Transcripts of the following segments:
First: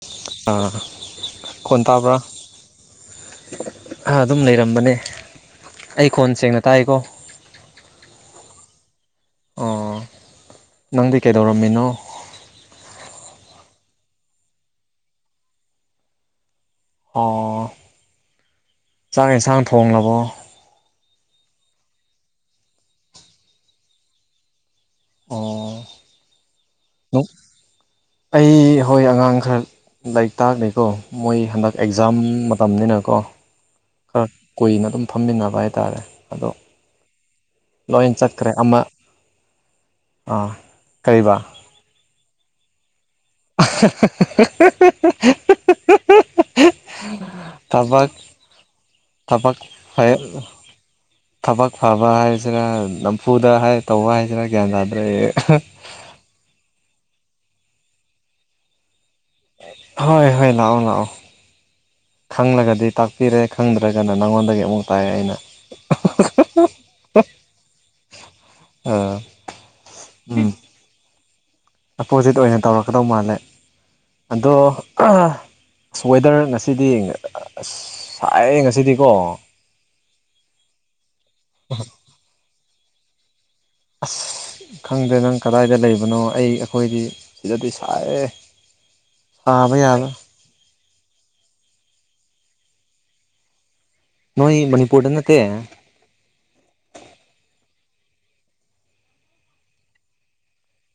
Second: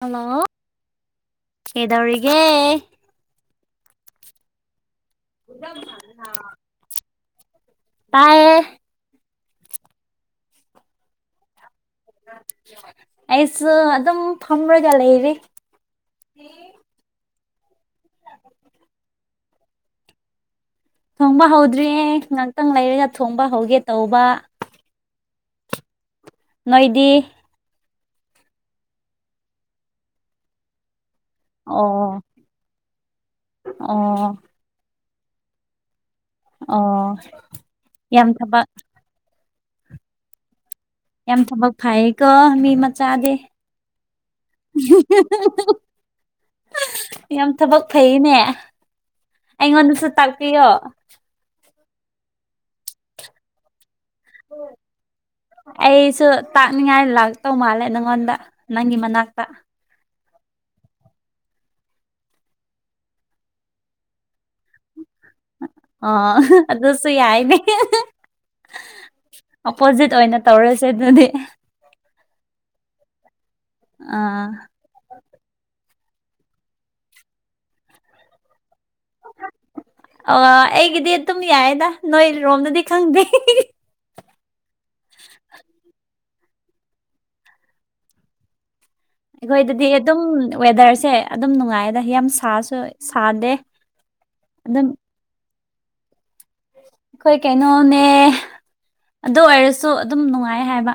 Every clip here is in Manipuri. ꯍꯜꯂꯣ ꯑꯥ ꯈꯣꯟ ꯇꯥꯕ꯭ꯔꯥ ꯀꯩꯗꯧꯔꯤꯒꯦ ꯑ ꯑꯗꯨꯝ ꯂꯩꯔꯝꯕꯅꯦ ꯑꯩ ꯈꯣꯟ ꯁꯦꯡꯅ ꯇꯥꯏꯀꯣ ꯇꯥꯌꯦ ꯑꯣ ꯅꯪꯗꯤ ꯀꯩꯗꯧꯔꯝꯃꯤꯅꯣ ꯑꯩꯁꯨ ꯑꯗꯨꯝ ꯐꯝꯔꯒ ꯂꯩꯔꯤ ꯑꯣ [inaudible] ꯆꯥꯛ ꯏꯟꯁꯥꯡ ꯊꯣꯡꯂꯕꯣ ꯊꯣꯡꯕ ꯍꯧꯗ꯭ꯔꯤꯌꯦ ꯉꯥꯛꯇꯪ ꯂꯩꯔꯒ ꯊꯣꯡꯕ ꯍꯧꯒꯦ ꯇꯧꯕ ꯑꯣ ꯅꯣꯏꯗꯤ ꯑꯩ ꯍꯣꯏ ꯑꯉꯥꯡ ꯈꯔ ꯂꯥꯏꯔꯤꯛ ꯇꯥꯛꯂꯤꯀꯣ ꯃꯣꯏ ꯍꯟꯗꯛ ꯑꯦꯛꯖꯥꯝ ꯃꯇꯝꯅꯤꯅꯀꯣ ꯈꯔ ꯎꯝ ꯀꯨꯏꯅ ꯑꯗꯨꯝ ꯐꯝꯃꯤꯟꯅꯕ ꯍꯥꯏꯇꯥꯔꯦ ꯑꯗꯣ ꯑꯣ ꯂꯣꯏ ꯌꯥꯝ ꯆꯠꯈ꯭ꯔꯦ ꯊꯕꯛ ꯑꯃ ꯑꯥ ꯀꯔꯤꯕ ꯌꯥꯝ ꯊꯕꯛ ꯐꯩꯀꯣ ꯃꯤ ꯃꯆꯥꯗꯤ [unintelligible] [unintelligible] ꯌꯥꯝ ꯊꯕꯛ ꯐꯩꯅꯦ ꯊꯕꯛ ꯑꯩꯉꯣꯟꯗꯁꯨ ꯇꯥꯛꯄꯤꯌꯣ ꯊꯕꯛ ꯐꯕ ꯍꯥꯏꯁꯤꯅ ꯅꯝꯐꯨꯗ ꯍꯥꯏ ꯇꯧꯕ ꯍꯥꯏꯁꯤꯔ ꯒ꯭ꯌꯥꯟ ꯇꯥꯗ꯭ꯔꯦ ꯑꯩ [unintelligible] ꯑꯩꯁꯨ ꯇꯥꯛꯅꯤꯡꯉꯥꯏ ꯂꯥꯛꯇꯧ ꯃꯥꯜꯂꯦ ꯅꯪꯉꯣꯟꯗ ꯅꯪꯒꯤ ꯃꯅꯥꯛꯇ ꯍꯣꯏ ꯍꯣꯏ ꯂꯥꯛꯑꯣ ꯂꯥꯛꯑꯣ ꯈꯪꯂꯒꯗꯤ ꯇꯥꯛꯄꯤꯔꯦ ꯈꯪꯗ꯭ꯔꯒꯅ ꯅꯪꯉꯣꯟꯗꯒꯤ ꯑꯃꯨꯛ ꯇꯥꯛꯑꯦ ꯑꯩꯅ ꯑ ꯑꯗꯨꯁꯨ ꯌꯥꯏꯅꯦ [unintelligible] ꯑꯥ ꯑꯣꯄꯣꯖꯤꯠ ꯑꯣꯏꯅ ꯎꯝ ꯇꯧꯔꯁꯦ ꯑꯗꯨꯗꯤ ꯑꯄꯣꯖꯤꯠ ꯑꯣꯏꯅ ꯇꯧꯔꯛꯀꯗꯧ ꯃꯥꯜꯂꯦ ꯑꯥ ꯑꯗꯣ ꯑꯁ ꯋꯦꯗꯔ ꯉꯁꯤꯗꯤ ꯑꯁ ꯁꯥꯏꯌꯦ ꯉꯁꯤꯗꯤꯀꯣ [unintelligible] ꯑꯩꯒꯤꯗꯤ ꯑꯗꯨꯝ ꯌꯥꯏꯗ ꯅꯣꯏ ꯂꯣꯝꯗꯗꯤ ꯈꯪꯗꯦ [unintelligible] [unintelligible] ꯈꯪꯗꯦ ꯅꯪ ꯀꯗꯥꯏꯗ ꯂꯩꯕꯅꯣ ꯑꯩ ꯑꯩꯈꯣꯏꯗꯤ ꯁꯤꯗꯗꯤ ꯁꯥꯏꯌꯦ ꯁꯥꯕ ꯑꯈꯣꯏꯗꯗꯤ ꯌꯥꯕ ꯑꯗꯨꯝ ꯋꯦꯗꯔꯁꯦ ꯑꯗꯨꯝ ꯅꯨꯡꯉꯥꯏꯌꯦꯗ ꯌꯥꯝ ꯁꯥꯁꯨ ꯁꯥꯗꯦ ꯅꯣꯏ ꯑꯗꯨꯝ ꯃꯅꯤꯄꯨꯔꯗ ꯅꯠꯇꯦ ꯍꫭꯏ ꯀꯩꯅꯣꯅꯦ ꯑꯗꯨ ꯑꯣꯏꯔꯁꯨ ꯑꯗꯨꯝ ꯅꯨꯡꯉꯥꯏ ꯍꯥꯏꯕ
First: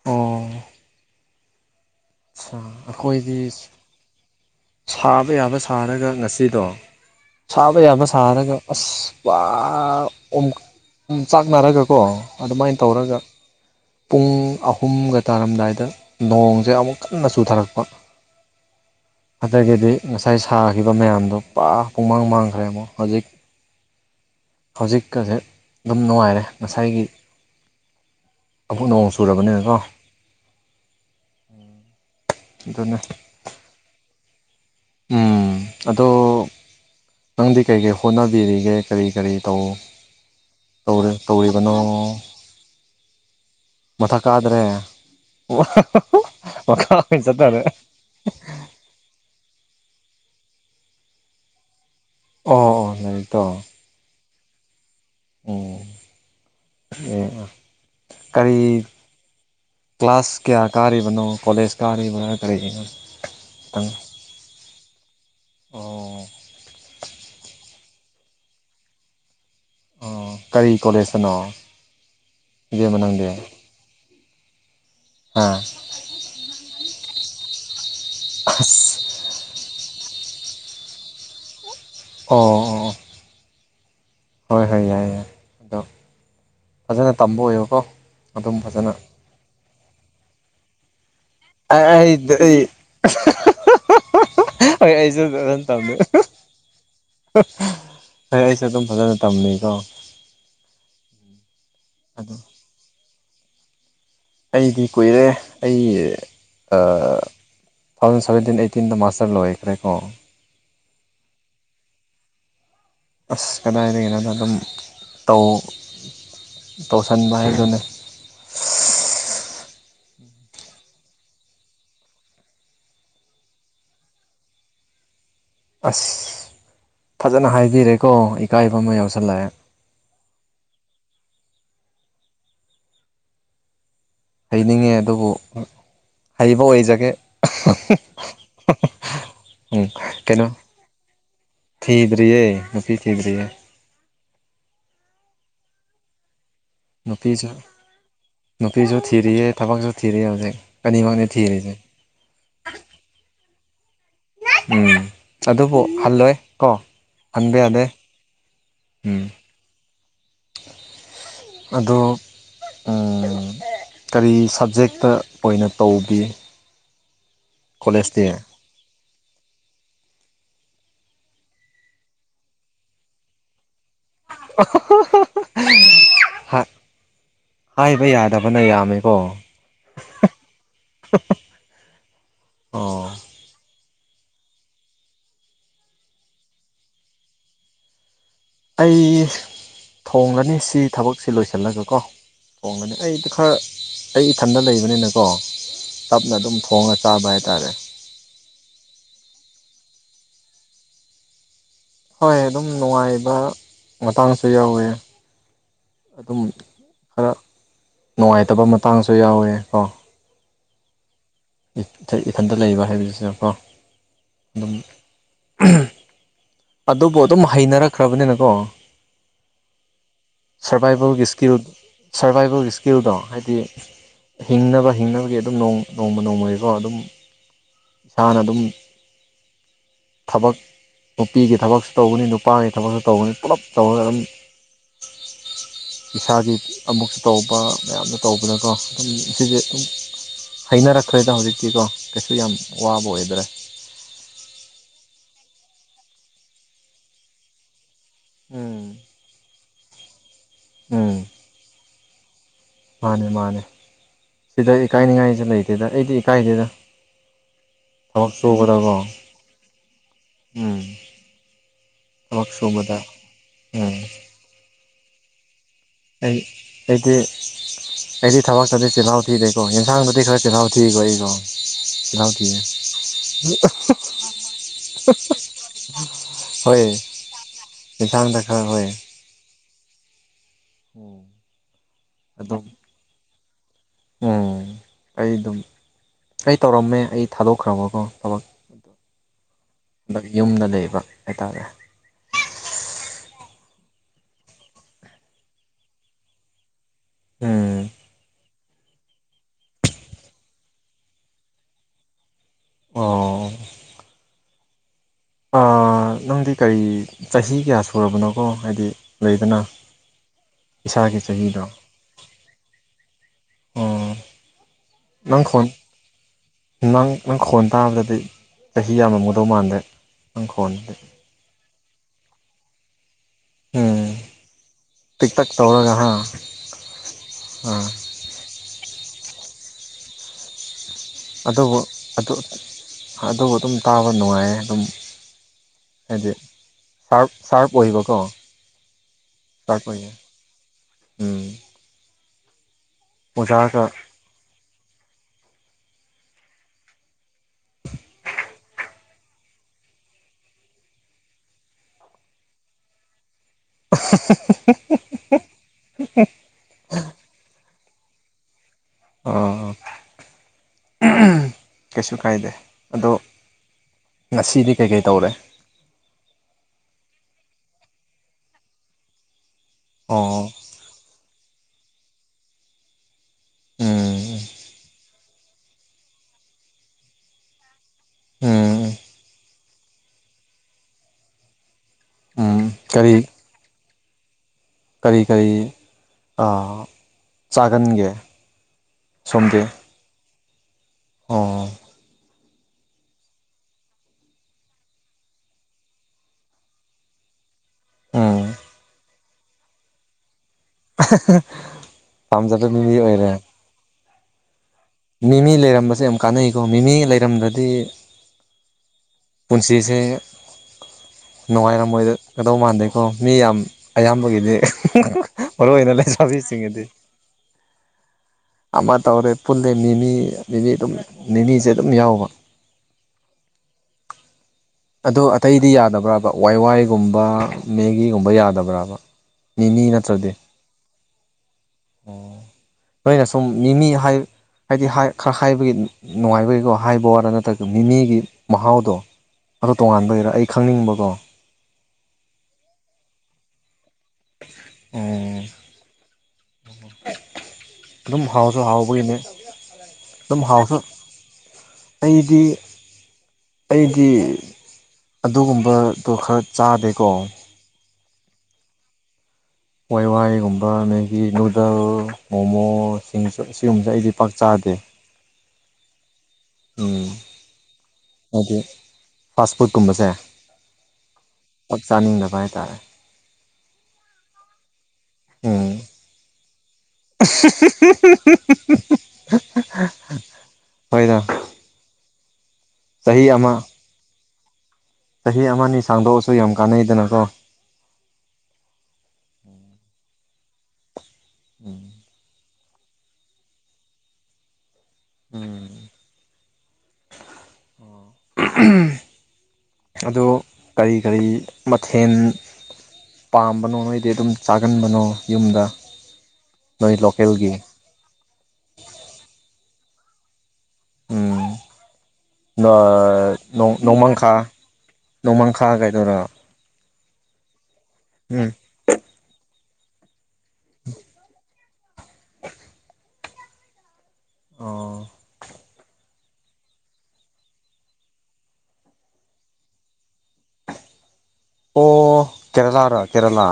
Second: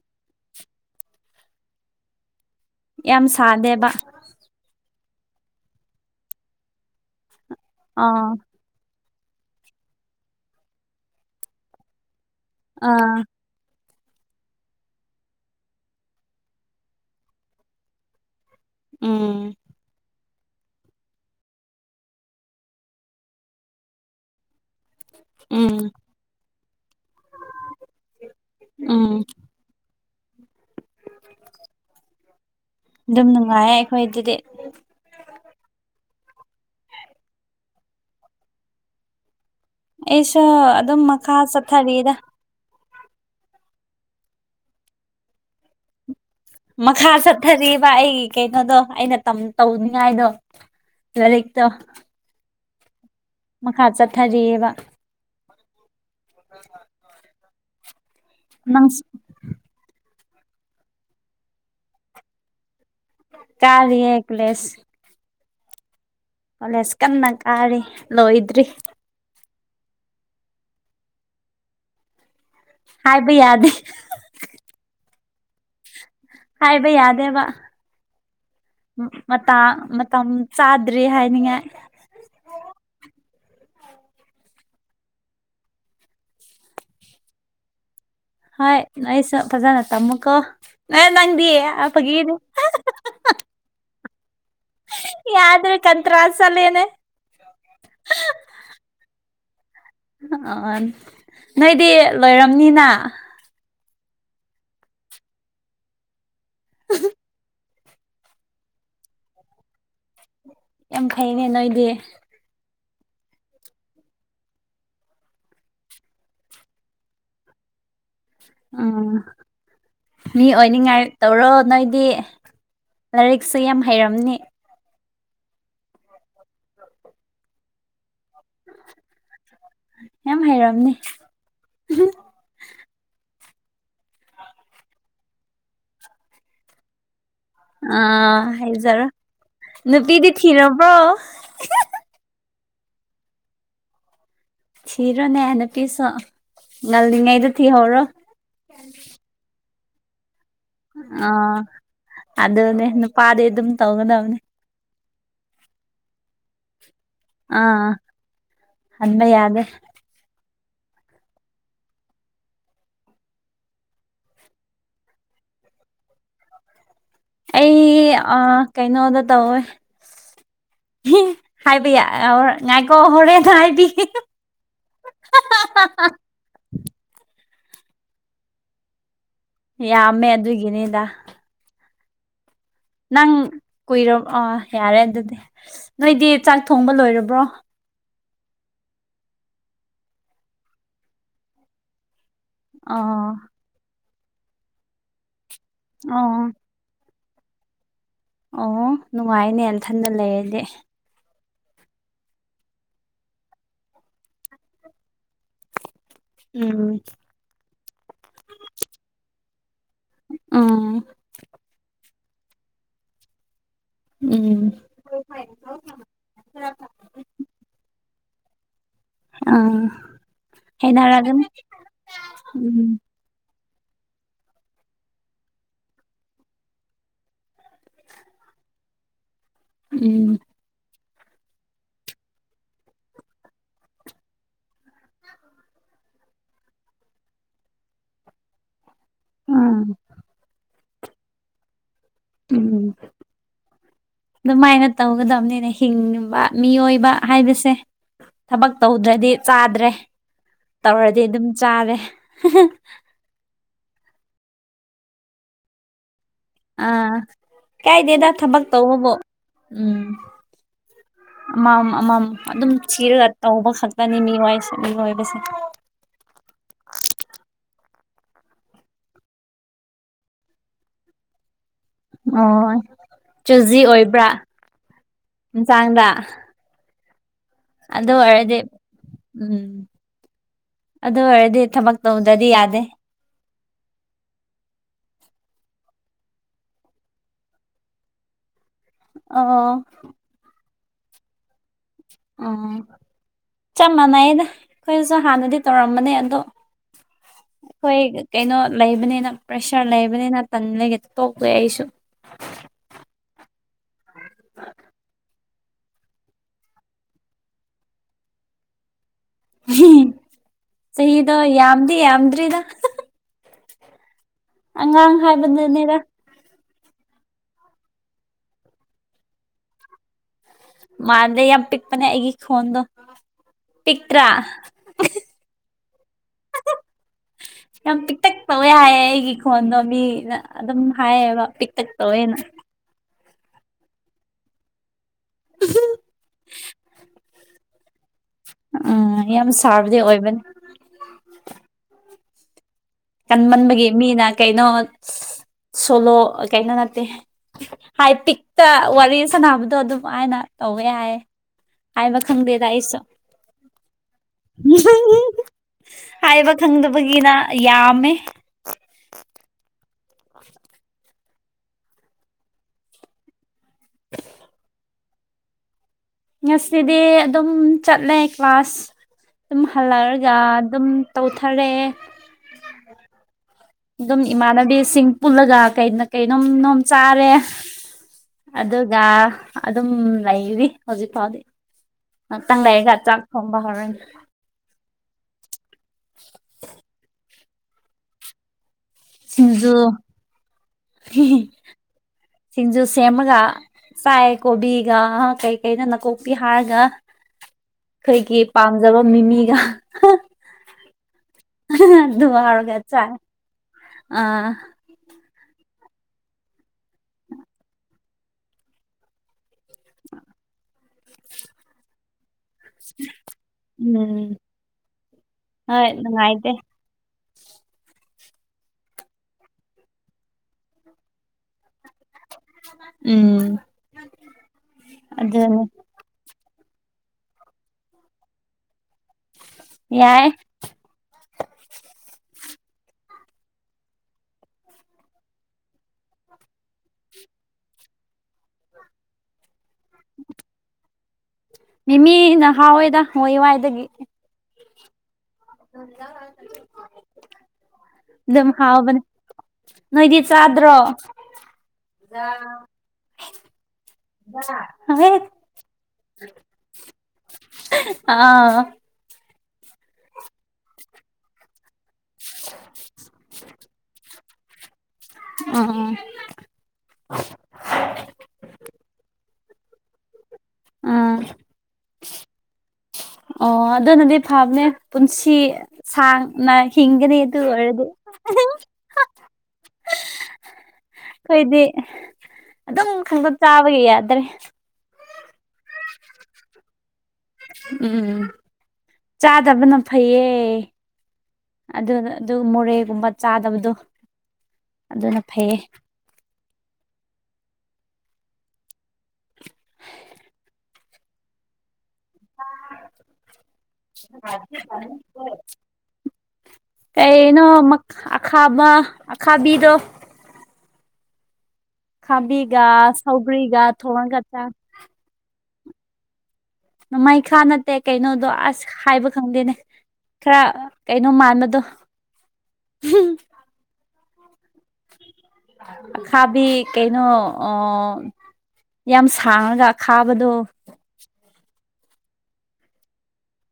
ꯑꯣ ꯁꯨꯝ ꯌꯥꯝ ꯑꯈꯣꯏꯗꯤ ꯁꯥꯗꯦꯕ ꯁꯥꯕ ꯌꯥꯕ ꯁꯥꯔꯒ ꯉꯁꯤꯗꯣ ꯁꯥꯕ ꯌꯥꯕ ꯑꯥ ꯁꯥꯔꯒ ꯑꯁ‌ ꯄꯥ ꯑꫭꯝ ꯑꫭꯝꯆꯥꯛꯅꯔꯒꯀꯣ [unintelligible] ꯑꯗꯨꯝꯃꯥꯏ ꯑꯥ ꯇꯧꯔꯒ ꯄꯨꯡ ꯑꯍꯨꯝꯒ ꯇꯥꯔꯝꯗꯥꯏꯗ ꯅꯣꯡꯖꯦ ꯑꯃꯨꯛ ꯀꯟꯅ ꯆꯨꯊꯔꯛꯄ ꯎꯝ ꯑꯗꯒꯤꯗꯤ ꯉ ꯉꯁꯥꯏ ꯁꯥꯈꯤꯕ ꯃꯌꯥꯝꯗꯣ ꯄꯨꯔꯥ ꯄꯨꯡꯃꯥꯡ ꯃꯥꯡꯈ꯭ꯔꯃꫭ ꯍꯧꯖꯤꯛ ꯍꯧꯖꯤꯛꯀꯁꯦ ꯎꯝ ꯑꯗꯨꯝ ꯅꯨꯡꯉꯥꯏꯔꯦ ꯉꯁꯥꯏꯒꯤ ꯑꯃꯨꯛ ꯅꯣꯡ ꯎꯝ ꯆꯨꯔꯕꯅꯤꯅꯀꯣ ꯑꯗꯨꯅꯦ ꯗꯨꯝ ꯅꯨꯡꯉꯥꯏꯌꯦ ꯑꯈꯣꯏꯒꯤꯗꯤ ꯎꯝ ꯑꯗꯣ ꯅꯪꯗꯤ ꯀꯩꯀꯩ ꯍꯣꯠꯅꯕꯤꯔꯤꯒꯦ ꯀꯔꯤ ꯀꯔꯤ ꯇꯧ ꯑꯩꯁꯨ ꯑꯗꯨꯝ ꯃꯈꯥ ꯇꯧꯔꯤꯕꯅꯣ ꯆꯠꯊꯔꯤꯗ ꯃꯊꯛ ꯀꯥꯗ꯭ꯔꯦ [unintelligible] ꯃꯈꯥ ꯑꯣꯏꯅ ꯆꯠꯊꯔꯦ ꯆꯠꯊꯔꯤꯕ ꯑꯩ ꯀꯩꯅꯣꯗꯣ ꯑꯩꯅ ꯇꯝ‌ ꯇꯧꯅꯤꯡꯉꯥꯏꯗꯣ ꯂꯥꯏꯔꯤꯛꯇꯣ ꯑꯣ ꯂꯥꯏꯔꯤꯛꯇꫭ ꯃꯈꯥ ꯆꯠꯊꯔꯤꯑꯕ ꯑꯣ ꯀꯔꯤ ꯅꯪ ꯀ꯭ꯂꯥꯁ ꯀꯌꯥ ꯀꯥꯔꯤꯕꯅꯣ ꯀꯣꯂꯦꯖ ꯀꯥꯔꯤꯕꯔꯥ ꯀꯔꯤꯅꯣ ꯀꯥꯔꯤꯌꯦ ꯀꯨꯂꯦꯁ ꯑꯣ ꯀꯣꯂꯦꯁ ꯀꯟꯅ ꯀꯥꯔꯤ ꯂꯣꯏꯗ꯭ꯔꯤ ꯑꯣ ꯀꯔꯤ ꯀꯣꯂꯦꯖꯇꯅꯣ ꯏꯕꯦꯃ ꯅꯪꯗꯤ [unintelligible] ꯍꯥ ꯍꯥꯏꯕ ꯌꯥꯗꯦꯕ [unintelligible] ꯃꯇꯥ ꯃꯇꯝ ꯆꯥꯗ꯭ꯔꯤ ꯍꯥꯏꯅꯤꯡꯉꯥꯏ ꯑꯣ ꯑꯣ ꯍꯣꯏ ꯍꯣꯏ ꯌꯥꯏ ꯌꯥꯏ ꯑꯗꯣ ꯐꯖꯅ ꯇꯝꯕ ꯑꯣꯏꯌꯣꯀꯣ ꯑꯗꯨꯝ ꯍꯣꯏ ꯐꯖꯅ ꯅꯣꯏꯁꯨ ꯐꯖꯅ ꯇꯃꯨꯀꯣ ꯅ ꯅꯪꯗꯤ ꯑ ꯑꯩ ꯐꯥꯒꯤꯅꯤ ꯑꯩ ꯍꯣꯏ ꯑꯩꯖꯨ ꯌꯥꯗ꯭ꯔꯦ ꯀꯟꯇ꯭ꯔꯥꯁ ꯆꯠꯂꯦꯅꯦ [unintelligible] ꯁꯦ ꯑꯗꯨꯝ ꯐꯖꯅ ꯇꯝꯃꯤꯀꯣ ꯑ ꯅꯣꯏꯗꯤ ꯑꯗꯣ ꯂꯣꯏꯔꯝꯅꯤꯅ ꯑꯩꯗꯤ ꯀꯨꯏꯔꯦ ꯑꯩ ꯑꯥ ꯇꯨ ꯊꯥꯎꯖꯟ ꯁꯦꯟꯇꯤꯟ ꯑꯩꯇꯤꯟꯗ ꯃꯥꯁꯇꯔ ꯂꯣꯏꯈ꯭ꯔꯦꯀꯣ ꯌꯥꯝ ꯐꯩꯅꯦ ꯅꯣꯏꯗꯤ ꯑꯁ ꯀꯗꯥꯏꯗꯒꯤꯅꯣꯗ ꯑꯗꯨꯝ ꯇꯧ ꯇꯧꯁꯟꯕ ꯍꯥꯏꯗꯨꯅꯦ ꯑ ꯃꯤ ꯑꯣꯏꯅꯤꯡꯉꯥꯏ ꯇꯧꯔꯣ ꯅꯣꯏꯗꯤ ꯂꯥꯏꯔꯤꯛꯁꯨ ꯌꯥꯝ ꯍꯩꯔꯝꯅꯤ ꯑꯁ ꯐꯖꯅ ꯍꯥꯏꯕꯤꯔꯦꯀꯣ ꯏꯀꯥꯏꯕ ꯑꯃ ꯌꯥꯎꯁꯜꯂꯑꯦ ꯌꯥꯝ ꯍꯩꯔꯝꯅꯤ ꯍꯩꯅꯤꯡꯉꯦ ꯑꯗꯨꯕꯨ ꯍꯩꯕ ꯑꯣꯏꯖꯒꯦ ꯑ ꯍꯩꯖꯔꯣ ꯎꯝ ꯅꯨꯄꯤꯗꯤ ꯊꯤꯔꯕ꯭ꯔꯣ ꯗ꯭ꯔꯤꯌꯦ ꯅꯨꯄꯤ ꯊꯤꯗ꯭ꯔꯤꯌꯦ ꯊꯤꯔꯣꯅꯦ ꯅꯨꯄꯤꯁꯨ ꯅꯨꯄꯤꯁꯨ ꯉꯜꯂꯤꯉꯩꯗ ꯊꯤꯍꯧꯔꯣ ꯅꯨꯄꯤꯖꯨ ꯊꯤꯔꯤꯌꯦ ꯊꯕꯛꯖꯨ ꯊꯤꯔꯤꯌꯦ ꯍꯧꯖꯤꯛ ꯑꯅꯤꯃꯛꯅꯤ ꯑ ꯊꯤꯔꯤꯁꯦ ꯑꯗꯨꯅꯦ ꯅꯨꯄꯥꯗꯤ ꯑꯗꯨꯝ ꯇꯧꯒꯗꯕꯅꯦ ꯎꯝ ꯑꯗꯨꯕꯨ ꯍꯜꯂꯣꯏ ꯀꯣ ꯍꯟꯕ ꯌꯥꯗꯦ ꯑꯥ ꯎꯝ ꯍꯟꯕ ꯌꯥꯒꯦ ꯑꯗꯣ ꯎꯝ ꯀꯔꯤ ꯁꯕꯖꯦꯛꯇ ꯑꯣꯏꯅ ꯇꯧꯕꯤ ꯑꯩ ꯀꯣꯂꯦꯖꯇꯤ ꯑꯥ ꯀꯩꯅꯣꯗ ꯇꯧꯋꯦ ꯍꯥꯏꯕ ꯌꯥ ꯉꯥꯏꯀꯣ ꯍꯣꯔꯦꯟ ꯍꯥꯏꯕꯤ ꯍꯥꯏꯕ ꯌꯥꯗꯕꯅ ꯌꯥꯝꯃꯦꯀꯣ ꯌꯥꯝꯃꯦ ꯑꯗꯨꯒꯤꯅꯤꯗ ꯑꯣ ꯅꯪ ꯀꯨꯏꯔ ꯑꯥ ꯌꯥꯔꯦ ꯑꯗꯨꯗꯤ ꯅꯣꯏꯗꯤ ꯆꯥꯛ ꯊꯣꯡꯕ ꯂꯣꯏꯔꯕ꯭ꯔꯣ ꯑꯩ ꯊꯣꯡꯒꯅꯤ ꯁꯤ ꯊꯕꯛꯁꯦ ꯂꯣꯏꯁꯜꯂꯒꯀꯣ ꯊꯣꯡꯉꯅꯤ ꯑꯩꯗ ꯑꯥ ꯈꯔ ꯑꯩ ꯏꯊꯟꯗ ꯂꯩꯕꯅꯤꯅꯀꯣ ꯇꯞꯅ ꯑꯣ ꯑꯗꯨꯝ ꯊꯣꯡꯉ ꯆꯥꯕ ꯍꯥꯏꯇꯥꯔꯦ ꯑꯣ ꯅꯨꯡꯉꯥꯏꯅꯦ ꯅꯊꯟꯅ ꯂꯩꯔꯗꯤ ꯍꯣꯏ ꯑꯗꯨꯝ ꯅꯨꯡꯉꯥꯏꯕ ꯃꯇꯥꯡꯁꯨ ꯌꯥꯎꯋꯤ ꯑꯗꯨꯝ ꯎꯝ ꯈꯔ ꯅꯨꯡꯉꯥꯏꯇꯕ ꯃꯇꯥꯡꯁꯨ ꯌꯥꯎꯋꯦ ꯀꯣ ꯎꯝ [unintelligible] ꯏꯊꯟꯇ ꯂꯩꯕ ꯍꯥꯏꯕꯁꯤꯅ ꯀꯣ ꯎꯝ [unintelligible] ꯑꯗꯨꯕꯨ ꯑꯗꯨꯝ ꯍꯩꯅꯔꯛꯈ꯭ꯔꯕꯅꯤꯅꯀꯣ ꯑ ꯁꯔꯕꯥꯏꯕꯦꯜꯒꯤ ꯏꯁꯀꯤꯜ ꯁꯔꯕꯥꯏꯕꯦꯜꯒꯤ ꯎꯝ ꯏꯁꯀꯤꯜꯗꯣ ꯍꯥꯏꯗꯤ ꯍꯤꯡꯅꯕ ꯍꯤꯡꯅꯕꯒꯤ ꯑꯗꯨꯝ ꯅꯣꯡꯃ ꯅꯣꯡꯃꯒꯤꯀꯣ ꯑꯗꯨꯝ ꯏꯁꯥꯅ ꯑꯗꯨꯝ ꯎꯝ ꯊꯕꯛ ꯅꯨꯄꯤꯒꯤ ꯊꯕꯛꯁꯨ ꯇꯧꯒꯅꯤ ꯅꯨꯄꯥꯒꯤ ꯊꯕꯛꯁꯨ ꯇꯧꯕꯅꯤ ꯄꯨꯂꯞ ꯇꯧꯔꯒ ꯑꯗꯨꯝ ꯏꯁꯥꯒꯤ ꯑꯃꯨꯛꯁꯨ ꯇꯧꯕ ꯃꯌꯥꯝꯅ ꯇꯧꯕꯅꯀꯣ ꯑꯗꯨꯝ ꯁꯤꯁꯦ ꯑꯗꯨꯝ ꯎꯝ ꯍꯩꯅꯔꯛꯈ꯭ꯔꯦꯗ ꯍꯧꯖꯤꯛꯇꯤꯀꯣ ꯀꯩꯁꯨ ꯌꯥꯝ ꯎꯝ ꯋꯥꯕ ꯑꯣꯏꯗ꯭ꯔꯦ ꯑꯗꯨꯃꯥꯏꯅ ꯇꯧꯒꯗꯝꯅꯤꯅꯦ ꯍꯤꯡꯕ ꯃꯤꯑꯣꯏꯕ ꯍꯥꯏꯕꯁꯦ ꯊꯕꯛ ꯎꯝ ꯇꯧꯗ꯭ꯔꯗꯤ ꯆꯥꯗ꯭ꯔꯦ ꯇꯧꯔꯗꯤ ꯎꯝ ꯑꯗꯨꯝ ꯆꯥꯔꯦ ꯃꯥꯅꯦ ꯃꯥꯅꯦ ꯁꯤꯗ ꯏꯀꯥꯏꯅꯤꯉꯥꯏꯁꯦ ꯂꯩꯇꯦꯗ ꯑꯩꯗꯤ ꯏꯀꯥꯏꯗꯦꯗ ꯑ ꯏꯀꯥꯏꯗꯦꯗ ꯊꯕꯛ ꯇꯧꯕꯕꯨ ꯎꯝ ꯎꯝ ꯑꯃꯝ ꯑꯃꯝ ꯊꯕꯛ ꯑꯗꯨꯝ ꯁꯨꯕꯗ ꯊꯤꯔꯒ ꯇꯧꯕ ꯎꯝ ꯈꯛꯇꯅꯦ [unintelligible] ꯃꯤꯑꫭꯏꯕꯁꯦ ꯑꯩ ꯑꯩꯗꯤ ꯑꯩꯗꯤ ꯊꯕꯛꯇꯗꯤ ꯆꯤꯜꯍꯥꯎ ꯊꯤꯗꯦꯀꯣ ꯌꯦꯟꯁꯥꯡꯗꯗꯤ ꯈꯔ ꯆꯤꯜꯍꯥꯎ ꯊꯤꯈꯣ ꯑꯩꯀꯣ ꯆꯤꯜꯍꯥꯎ ꯊꯤꯌꯦ ꯑꯣ ꯆꯨꯖꯤ ꯑꯣꯏꯕ꯭ꯔ [unintelligible] ꯏꯟꯁꯥꯡꯗ ꯍꯣꯏ ꯑꯗꯨ ꯌꯦꯟꯁꯥꯡꯗ ꯑꯣꯏꯔꯗꯤ ꯈꯔ ꯍꯣꯏ ꯎꯝ ꯑꯗꯨ ꯎꯝ ꯑꯣꯏꯔꯗꯤ ꯊꯕꯛ ꯇꯧꯗꯗꯤ ꯑꯗꯨꯝ ꯌꯥꯗꯦ ꯎꯝ ꯑꯩ ꯑꯗꯨꯝ ꯑꯩ ꯇꯧꯔꯝꯃꯦ ꯑꯩ ꯊꯥꯗꯣꯛꯈ꯭ꯔꯕꯀꯣ ꯊꯕꯛ ꯑꯣ [unintelligible] ꯌꯨꯝꯗ ꯂꯩꯕ ꯍꯥꯏꯇꯥꯔꯦ ꯎꯝ ꯆꯞ ꯃꯥꯟꯅꯩꯗ ꯑꯩꯈꯣꯏꯁꯨ ꯍꯥꯟꯅꯗꯤ ꯇꯧꯔꯝꯕꯅꯦ ꯑꯗꯣ ꯎꯝ ꯑꯩꯈꯣꯏ ꯀꯩꯅꯣ ꯂꯩꯕꯅꯤꯅ ꯄ꯭ꯔꯦꯁꯔ ꯂꯩꯕꯅꯤꯅ ꯇꯟ ꯂꯩꯒ ꯇꯣꯛꯂꯦ ꯑꯩꯁꯨ ꯑꯣ ꯑ ꯅꯪꯗꯤ ꯀꯔꯤ ꯆꯍꯤ ꯀꯌꯥ ꯁꯨꯔꯕꯅꯣꯀꯣ ꯍꯥꯏꯗꯤ ꯂꯩꯗꯅ ꯏꯁꯥꯒꯤ ꯆꯍꯤꯗꯣ [unintelligible] ꯌꯥꯝꯗ꯭ꯔꯤꯗ ꯑꫭ ꯑꯉꯥꯡ ꯍꯥꯏꯕꯗꯨꯅꯤꯗ ꯅꯪ ꯅꯪ ꯈꯣꯟ ꯇꯥꯕꯗꯗꯤ ꯆꯍꯤ ꯌꯥꯝꯃꯝꯒꯗꯧ ꯃꯥꯟꯗꯦ ꯅꯪ ꯈꯣꯟ ꯃꯥꯟꯗꯦ ꯌꯥꯝ ꯄꯤꯛꯄꯅꯦ ꯑꯩꯒꯤ ꯈꯣꯟꯗꯣ ꯎꯝ ꯄꯤꯛꯇ꯭ꯔ‌ [unintelligible] ꯇꯤꯛꯇꯛ ꯇꯧꯔꯒ ꯍꯥ ꯑꯥ ꯌꯥꯝ ꯄꯤꯇꯛ ꯇꯧꯋꯦ ꯍꯥꯏꯌꯦ ꯑꯩꯒꯤ ꯈꯣꯟꯗꯣ ꯃꯤꯅ ꯑꯗꯨꯝ ꯍꯥꯏꯌꯦꯕ ꯑꯗꯨꯕꯨ ꯄꯤꯛꯇꯛ ꯑꯗꯨ ꯇꯧꯋꯦꯅ ꯑꯗꯨꯕꯨ ꯑꯗꯨꯝ ꯇꯥꯕ ꯅꯨꯡꯉꯥꯏꯌꯦ ꯑꯗꯨꯝ ꯍꯥꯏꯗꯤ ꯇꯥꯔꯞ ꯇꯥꯔꯞ ꯑꯣꯏꯒ ꯀꯣ ꯎꯝ ꯌꯥꯝ ꯁꯥꯕꯗꯤ ꯑꯣꯏꯕꯅꯤ ꯎꯝ ꯑꯣꯖꯥꯒ ꯀꯟꯃꯟꯕꯒꯤ ꯃꯤꯅ ꯀꯩꯅꯣ ꯁꯣꯂꯣ ꯀꯩꯅꯣ ꯅꯠꯇꯦ ꯍꯥꯏ ꯄꯤꯛꯇ ꯋꯥꯔꯤ ꯁꯥꯟꯅꯕꯗꯣ ꯑꯗꯨꯃꯥꯏꯅ ꯇꯧꯋꯦ ꯌꯥꯏꯌꯦ ꯍꯥꯏꯕ ꯈꯪꯗꯦꯗ ꯑꯩꯁꯨ [unintelligible] ꯍꯥꯏꯕ ꯈꯪꯗꯕꯒꯤꯅ ꯌꯥꯝꯃꯦ ꯑꯣ [inaudible] ꯀꯩꯁꯨ ꯀꯥꯏꯗꯦ ꯑꯗꯣ ꯉꯁꯤꯗꯤ ꯀꯩ ꯀꯩ ꯇꯧꯔꯦ ꯉꯁꯤꯗꯤ ꯑꯗꯨꯝ ꯆꯠꯂꯦ ꯀ꯭ꯂꯥꯁ ꯑꯗꯨꯝ ꯍꯜꯂꯛꯔꯒ ꯑꯣ ꯑꯗꯨꯝ ꯇꯧꯊꯔꯦ ꯎꯝ ꯑꯗꯨꯝ ꯏꯃꯥꯟꯅꯕꯤꯁꯤꯡ ꯄꯨꯜꯂꯒ ꯀꯩ ꯀꯩꯅꯣꯝ ꯅꯝ ꯆꯥꯔꯦ ꯎꯝ ꯑꯗꯨꯒ ꯑꯗꯨꯝ ꯂꯩꯔꯤ ꯍꯧꯖꯤꯛ ꯐꯥꯎꯗꯤ ꯎꯝ ꯉꯥꯛꯇꯪ ꯂꯩꯔꯒ ꯀꯔꯤ ꯆꯥꯛ ꯊꯣꯡꯕ ꯍꯧꯔꯅꯤ ꯀꯔꯤ ꯀꯩ ꯑꯥ ꯆꯥꯒꯟꯒꯦ ꯁꯣꯝꯗꯤ ꯁꯤꯡꯖꯨ ꯑꯣ ꯁꯤꯡꯖꯨ ꯁꯦꯝꯃꯒ ꯆꯥꯏ ꯀꯣꯕꯤꯒ ꯀꯩꯀꯩꯅꯣ ꯅꯥꯀꯣꯛꯄꯤ ꯍꯥꯔꯒ ꯈꯣꯏꯒꯤ ꯎꯝ ꯄꯥꯝꯖꯕ ꯃꯤꯃꯤꯒ ꯄꯥꯝꯖꯕ [unintelligible] ꯃꯤꯃꯤ ꯆꯥꯏ ꯑꯣꯏꯔꯦ ꯃꯤꯃꯤ ꯂꯩꯔꯝꯕꯁꯦ ꯌꯥꯝ ꯀꯥꯟꯅꯩꯀꯣ ꯃꯤꯃꯤ ꯂꯩꯔꯝꯗꯗꯤ ꯄꯨꯟꯁꯤꯁꯦ ꯅꯨꯡꯉꯥꯏꯔꯝꯃꯣꯏꯗ ꯀꯗꯧ ꯃꯥꯟꯗꯦꯀꯣ ꯃꯤ ꯌꯥꯝ ꯎꯝ ꯑꯌꯥꯝꯕꯒꯤꯗꯤ ꯃꯔꯨ ꯍꯣꯏ ꯑꯣꯏꯅ ꯅꯨꯡꯉꯥꯏꯇꯦ ꯂꯩꯁꯥꯕꯤꯁꯤꯡꯒꯤꯗꯤ ꯑꯃ ꯇꯧꯔꯦ ꯄꯨꯜꯂꯦ ꯃꯤꯃꯤ ꯑꯗꯒꯤ ꯑꯗꯨꯝ ꯅꯤꯅꯤꯖꯦ ꯑꯗꯨꯝ ꯌꯥꯎꯕ ꯎꯝ ꯑꯗꯣ ꯑꯇꯩꯗꯤ ꯑꯗꯨꯅꯤ ꯌꯥꯗꯕ꯭ꯔꯥꯕ ꯋꯥꯏ ꯋꯥꯏ ꯒꯨꯝꯕ ꯃꯦꯒꯤꯒꯨꯝꯕ ꯌꯥꯗꯕ꯭ꯔꯕ ꯃꯤꯃꯤ ꯅꯠꯇ꯭ꯔꯗꯤ ꯌꯥꯏ ꯑꯣ ꯅꯣꯏꯅ ꯁꯨꯝ ꯅꯤꯃꯤ ꯍꯥꯏ ꯍꯥꯏꯗꯤ ꯍꯥꯏ ꯈꯔ ꯍꯥꯏꯕꯒꯤ ꯅꯨꯡꯉꯥꯏꯕꯒꯤꯀꯣ ꯍꯥꯏꯕ ꯋꯥꯔꯥ ꯅꯠꯇ꯭ꯔꯒ ꯃꯤꯃꯤꯒꯤ ꯃꯍꯥꯎꯗꯣ ꯑꯗꯣ ꯇꯣꯉꯥꯟꯕꯩꯔꯥ ꯑꯩ ꯈꯪꯅꯤꯡꯕꯀꯣ ꯃꯤꯃꯤꯅ ꯍꯥꯎꯋꯦꯗ ꯋꯥꯏ ꯋꯥꯏꯗꯒꯤ ꯑꯣ [inaudible] ꯑꯗꯨꯝ ꯗꯨꯝ ꯍꯥꯎꯁꯨ ꯍꯥꯎꯕꯅꯦ ꯍꯥꯎꯕꯒꯤꯅꯦ ꯅꯣꯏꯗꯤ ꯑꯗꯨꯝ ꯆꯥꯗ꯭ꯔꯣ ꯍꯥꯎꯁꯨ [inaudible] ꯑꯩꯗꯤ ꯑꯩꯗꯤ ꯍꯦꯛ ꯑꯗꯨꯒꯨꯝꯕꯗꯣ ꯈꯔ ꯆꯥꯗꯦꯀꯣ ꯑꯥ ꯋꯥꯏ ꯋꯥꯏ ꯒꯨꯝꯕ ꯃꯦꯒꯤ ꯅꯨꯗꯜ ꯃꯣꯃꯣ ꯁꯤꯡꯁꯨ ꯑꯁꯤꯒꯨꯝꯕꯖꯦ ꯑꯩꯗꯤ ꯄꯥꯛ ꯆꯥꯗꯦ ꯑꯥ ꯎꯝ ꯍꯥꯏꯗꯤ ꯐꯥꯁ ꯐꯨꯗ ꯀꯨꯝꯕꯁꯦ ꯎꯝ ꯄꯛ ꯆꯥꯅꯤꯡꯗꯕ ꯍꯥꯏꯇꯥꯔꯦ ꯑꯣ ꯑꯗꯨꯅꯗꯤ ꯐꯥꯕꯅꯦ ꯄꯨꯟꯁꯤ ꯎꯝ ꯁꯥꯡꯅ ꯍꯤꯡꯒꯅꯤ ꯑꯗꯨ ꯑꯣꯏꯔꯗꯤ ꯍꯣꯏꯗ ꯈꯣꯏꯗꯤ ꯑꯗꯨꯝ ꯆꯍꯤ ꯈꯪꯗꯣꯛ ꯑꯃ ꯆꯥꯕꯒꯤ ꯌꯥꯗ꯭ꯔꯦ ꯆꯍꯤ ꯑꯃꯅꯤ ꯁꯥꯡꯗꯣꯛꯑꯁꯨ ꯌꯥꯝ ꯀꯥꯟꯅꯩꯗꯅꯀꯣ ꯎꯝ ꯆꯥꯗꯕꯅ ꯐꯩꯌꯦ ꯎꯝ ꯑꯗꯨꯅ ꯑꯗꯨꯝ ꯃꯣꯔꯦꯒꯨꯝꯕ ꯆꯥꯗꯕꯗꯨ ꯑꯗꯨꯅ ꯐꯩꯌꯦ ꯑꯗꯨ ꯀꯔꯤ ꯀꯔꯤ ꯃꯊꯦꯟ ꯄꯥꯝꯕꯅꯣ ꯅꯣꯏꯗꯤ ꯑꯗꯨꯝ ꯆꯥꯒꯟꯕꯅꯣ ꯌꯨꯝꯗ ꯅꯣꯏ ꯀꯩꯅꯣ ꯂꯣꯀꯦꯜꯒꯤ ꯑꯈꯥꯕ- ꯑꯈꯥꯕꯤꯗꯣ ꯎꯝ ꯑꯈꯥꯕꯤꯒ ꯅꯥ ꯁꯧꯒ꯭ꯔꯤꯒ ꯅꯣꯡ ꯊꯣꯡꯉꯒ ꯅꯣꯡꯃꯥꯡꯈꯥ ꯆꯥ ꯅꯣꯡꯃꯥꯡꯈꯥ ꯀꯩꯗꯨꯔꯥ ꯅꯣꯡꯃꯩꯈꯥ ꯅꯠꯇꯦ ꯀꯩꯅꯣꯗꯣ ꯑꯥꯁ ꯍꯥꯏꯕ ꯈꯪꯗꯦꯅꯦ ꯈꯔ ꯀꯩꯅꯣ ꯃꯥꯟꯕꯗꯣ ꯑꯣꯑ ꯑꯈꯥꯕꯤ ꯀꯩꯅꯣ ꯑꯣ ꯌꯥꯝ ꯁꯥꯡꯉꯒ ꯈꯥꯕꯗꯣ ꯑꯣ ꯑꯣ ꯀꯦꯔꯂꯥꯔꯣ ꯀꯦꯔꯂꯥ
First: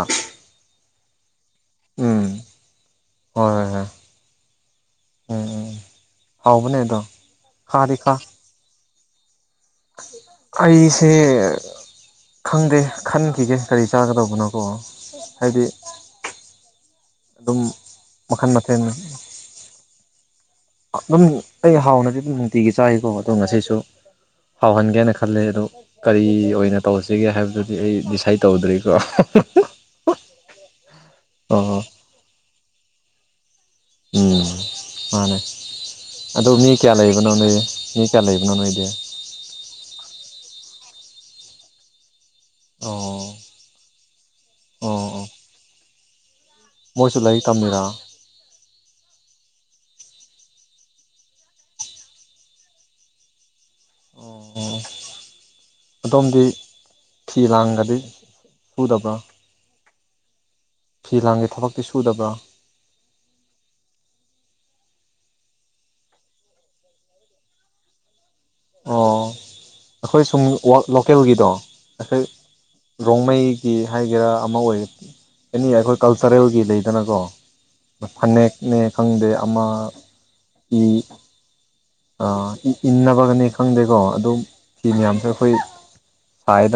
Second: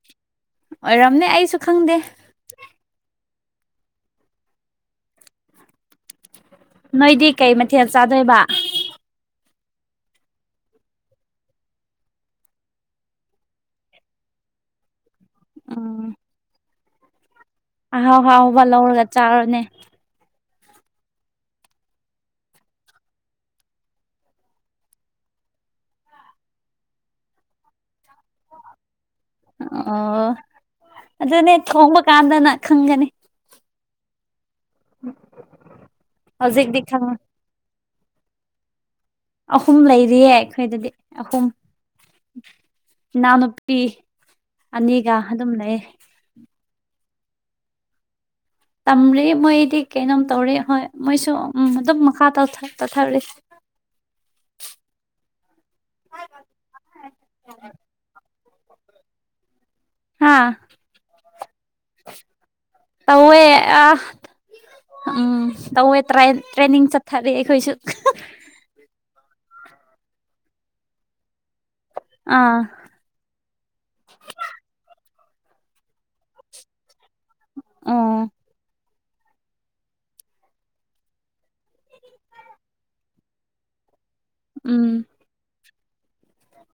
ꯑꯣꯏꯔꯝꯅꯦ ꯑꯩꯁꯨ ꯈꯪꯗꯦ ꯎꯪ ꯍꯣꯏ ꯍꯣꯏ ꯎꯪ ꯎꯪ ꯍꯥꯎꯕꯅꯦ ꯑꯗꯣ ꯈꯥꯗꯤꯈꯥ ꯍꯥ ꯑꯩꯁꯦ ꯈꯪꯗꯦ ꯈꯟꯈꯤꯒꯦ ꯀꯔꯤ ꯆꯥꯒꯗꯧꯕꯅꯣꯀꯣ ꯍꯥꯏꯗꯤ ꯑꯗꯨꯝ ꯑꯍꯥꯎꯕ ꯃꯈꯟ ꯑꯍꯥꯎꯕ ꯃꯊꯦꯜ ꯂꯧꯔꯒ ꯆꯥꯔꯣꯅꯦ ꯑꯗꯨꯝ ꯑꯩ ꯍꯥꯎꯅꯗꯤ ꯑꯗꯨꯝ ꯅꯨꯡꯇꯤꯒꯤ ꯆꯥꯏꯀꯣ ꯑꯗꯣ ꯉꯁꯤꯁꯨ ꯍꯥꯎꯍꯟꯒꯦꯅ ꯈꯜꯂꯤ ꯑꯗꯨ ꯀꯔꯤ ꯑꯣꯏꯅ ꯇꯧꯁꯤꯒꯦ ꯍꯥꯏꯕꯗꯨꯗꯤ ꯑꯩ ꯗꯤꯁꯥꯏꯠ ꯇꯧꯗ꯭ꯔꯤꯀꯣ ꯑꯥꯑ ꯑꯗꯨꯅꯦ ꯑꯣ ꯊꯣꯡꯕ ꯀꯥꯟꯗꯅꯦ ꯈꯪꯒꯅꯤ ꯎꯪ ꯃꯥꯟꯅꯦ ꯑꯗꯣ ꯃꯤ ꯍꯧꯖꯤꯛꯇꯤ ꯀꯌꯥ ꯈꯪꯉꯣꯏ ꯂꯩꯕꯅꯣ ꯅꯣꯏ ꯃꯤ ꯀꯌꯥ ꯂꯩꯕꯅꯣ ꯅꯣꯏꯗꯤ ꯑꯍꯨꯝ ꯂꯩꯔꯤꯌꯦ ꯑꯩꯈꯣꯏꯗꯗꯤ ꯑꯍꯨꯝ ꯑꯣꯑꯣ ꯏꯅꯥꯎꯅꯨꯄꯤ ꯑꯅꯤꯒ ꯑꯗꯨꯝ ꯂꯩꯑꯦ ꯃꯣꯏꯁꯨ ꯂꯥꯏꯔꯤꯛ ꯇꯝꯃꯤꯔ ꯇꯝꯔꯤ ꯃꯣꯏꯗꯤ ꯀꯩꯅꯣꯝ ꯇꯧꯔꯤ ꯍꯣꯏ ꯃꯣꯏꯁꯨ ꯎꯝ ꯑꯗꯨꯝ ꯃꯈꯥ ꯇꯣꯊꯔꯤ ꯑꯣꯑꯣ ꯑꯗꯣꯝꯗꯤ ꯐꯤ ꯂꯥꯡꯒꯗꯤ ꯁꯨꯗ ꯕ꯭ꯔꯥ ꯍꯥ ꯐꯤ ꯂꯥꯡꯒꯤ ꯊꯕꯛꯇꯤ ꯁꯨꯗꯕ꯭ꯔꯥ ꯇꯧꯋꯦ ꯑꯥ ꯎꯪ ꯇꯧꯋꯦ ꯇ꯭ꯔꯥꯏ ꯇ꯭ꯔꯦꯟꯅꯤꯡ ꯆꯠꯊꯔꯤ ꯑꯩꯈꯣꯏꯁꯨ ꯑꯣꯑꯣ ꯑꯩꯈꯣꯏ ꯁꯣꯝ ꯋꯥꯔꯛ ꯂꯣꯀꯦꯜꯒꯤꯗꯣ ꯑꯩꯈꯣꯏ ꯑꯥ ꯔꯣꯡꯃꯩꯒꯤ ꯍꯥꯏꯒꯦꯔꯥ ꯑꯃ ꯑꯣꯏ ꯑꯦꯅꯤ ꯑꯩꯈꯣꯏ ꯀꯜꯆꯔꯦꯜꯒꯤ ꯂꯩ ꯗꯅꯀꯣ ꯑꯣ ꯐꯅꯦꯛꯅꯦ ꯈꯪꯗꯦ ꯑꯃ ꯏ ꯑꯥꯑ ꯏꯟꯅꯕꯒꯅꯤ ꯈꯪꯗꯦꯀꯣ ꯑꯗꯨꯝ ꯎꯝ ꯐꯤ ꯃꯌꯥꯝꯁꯨ ꯑꯩꯈꯣꯏ ꯁꯥꯏꯗ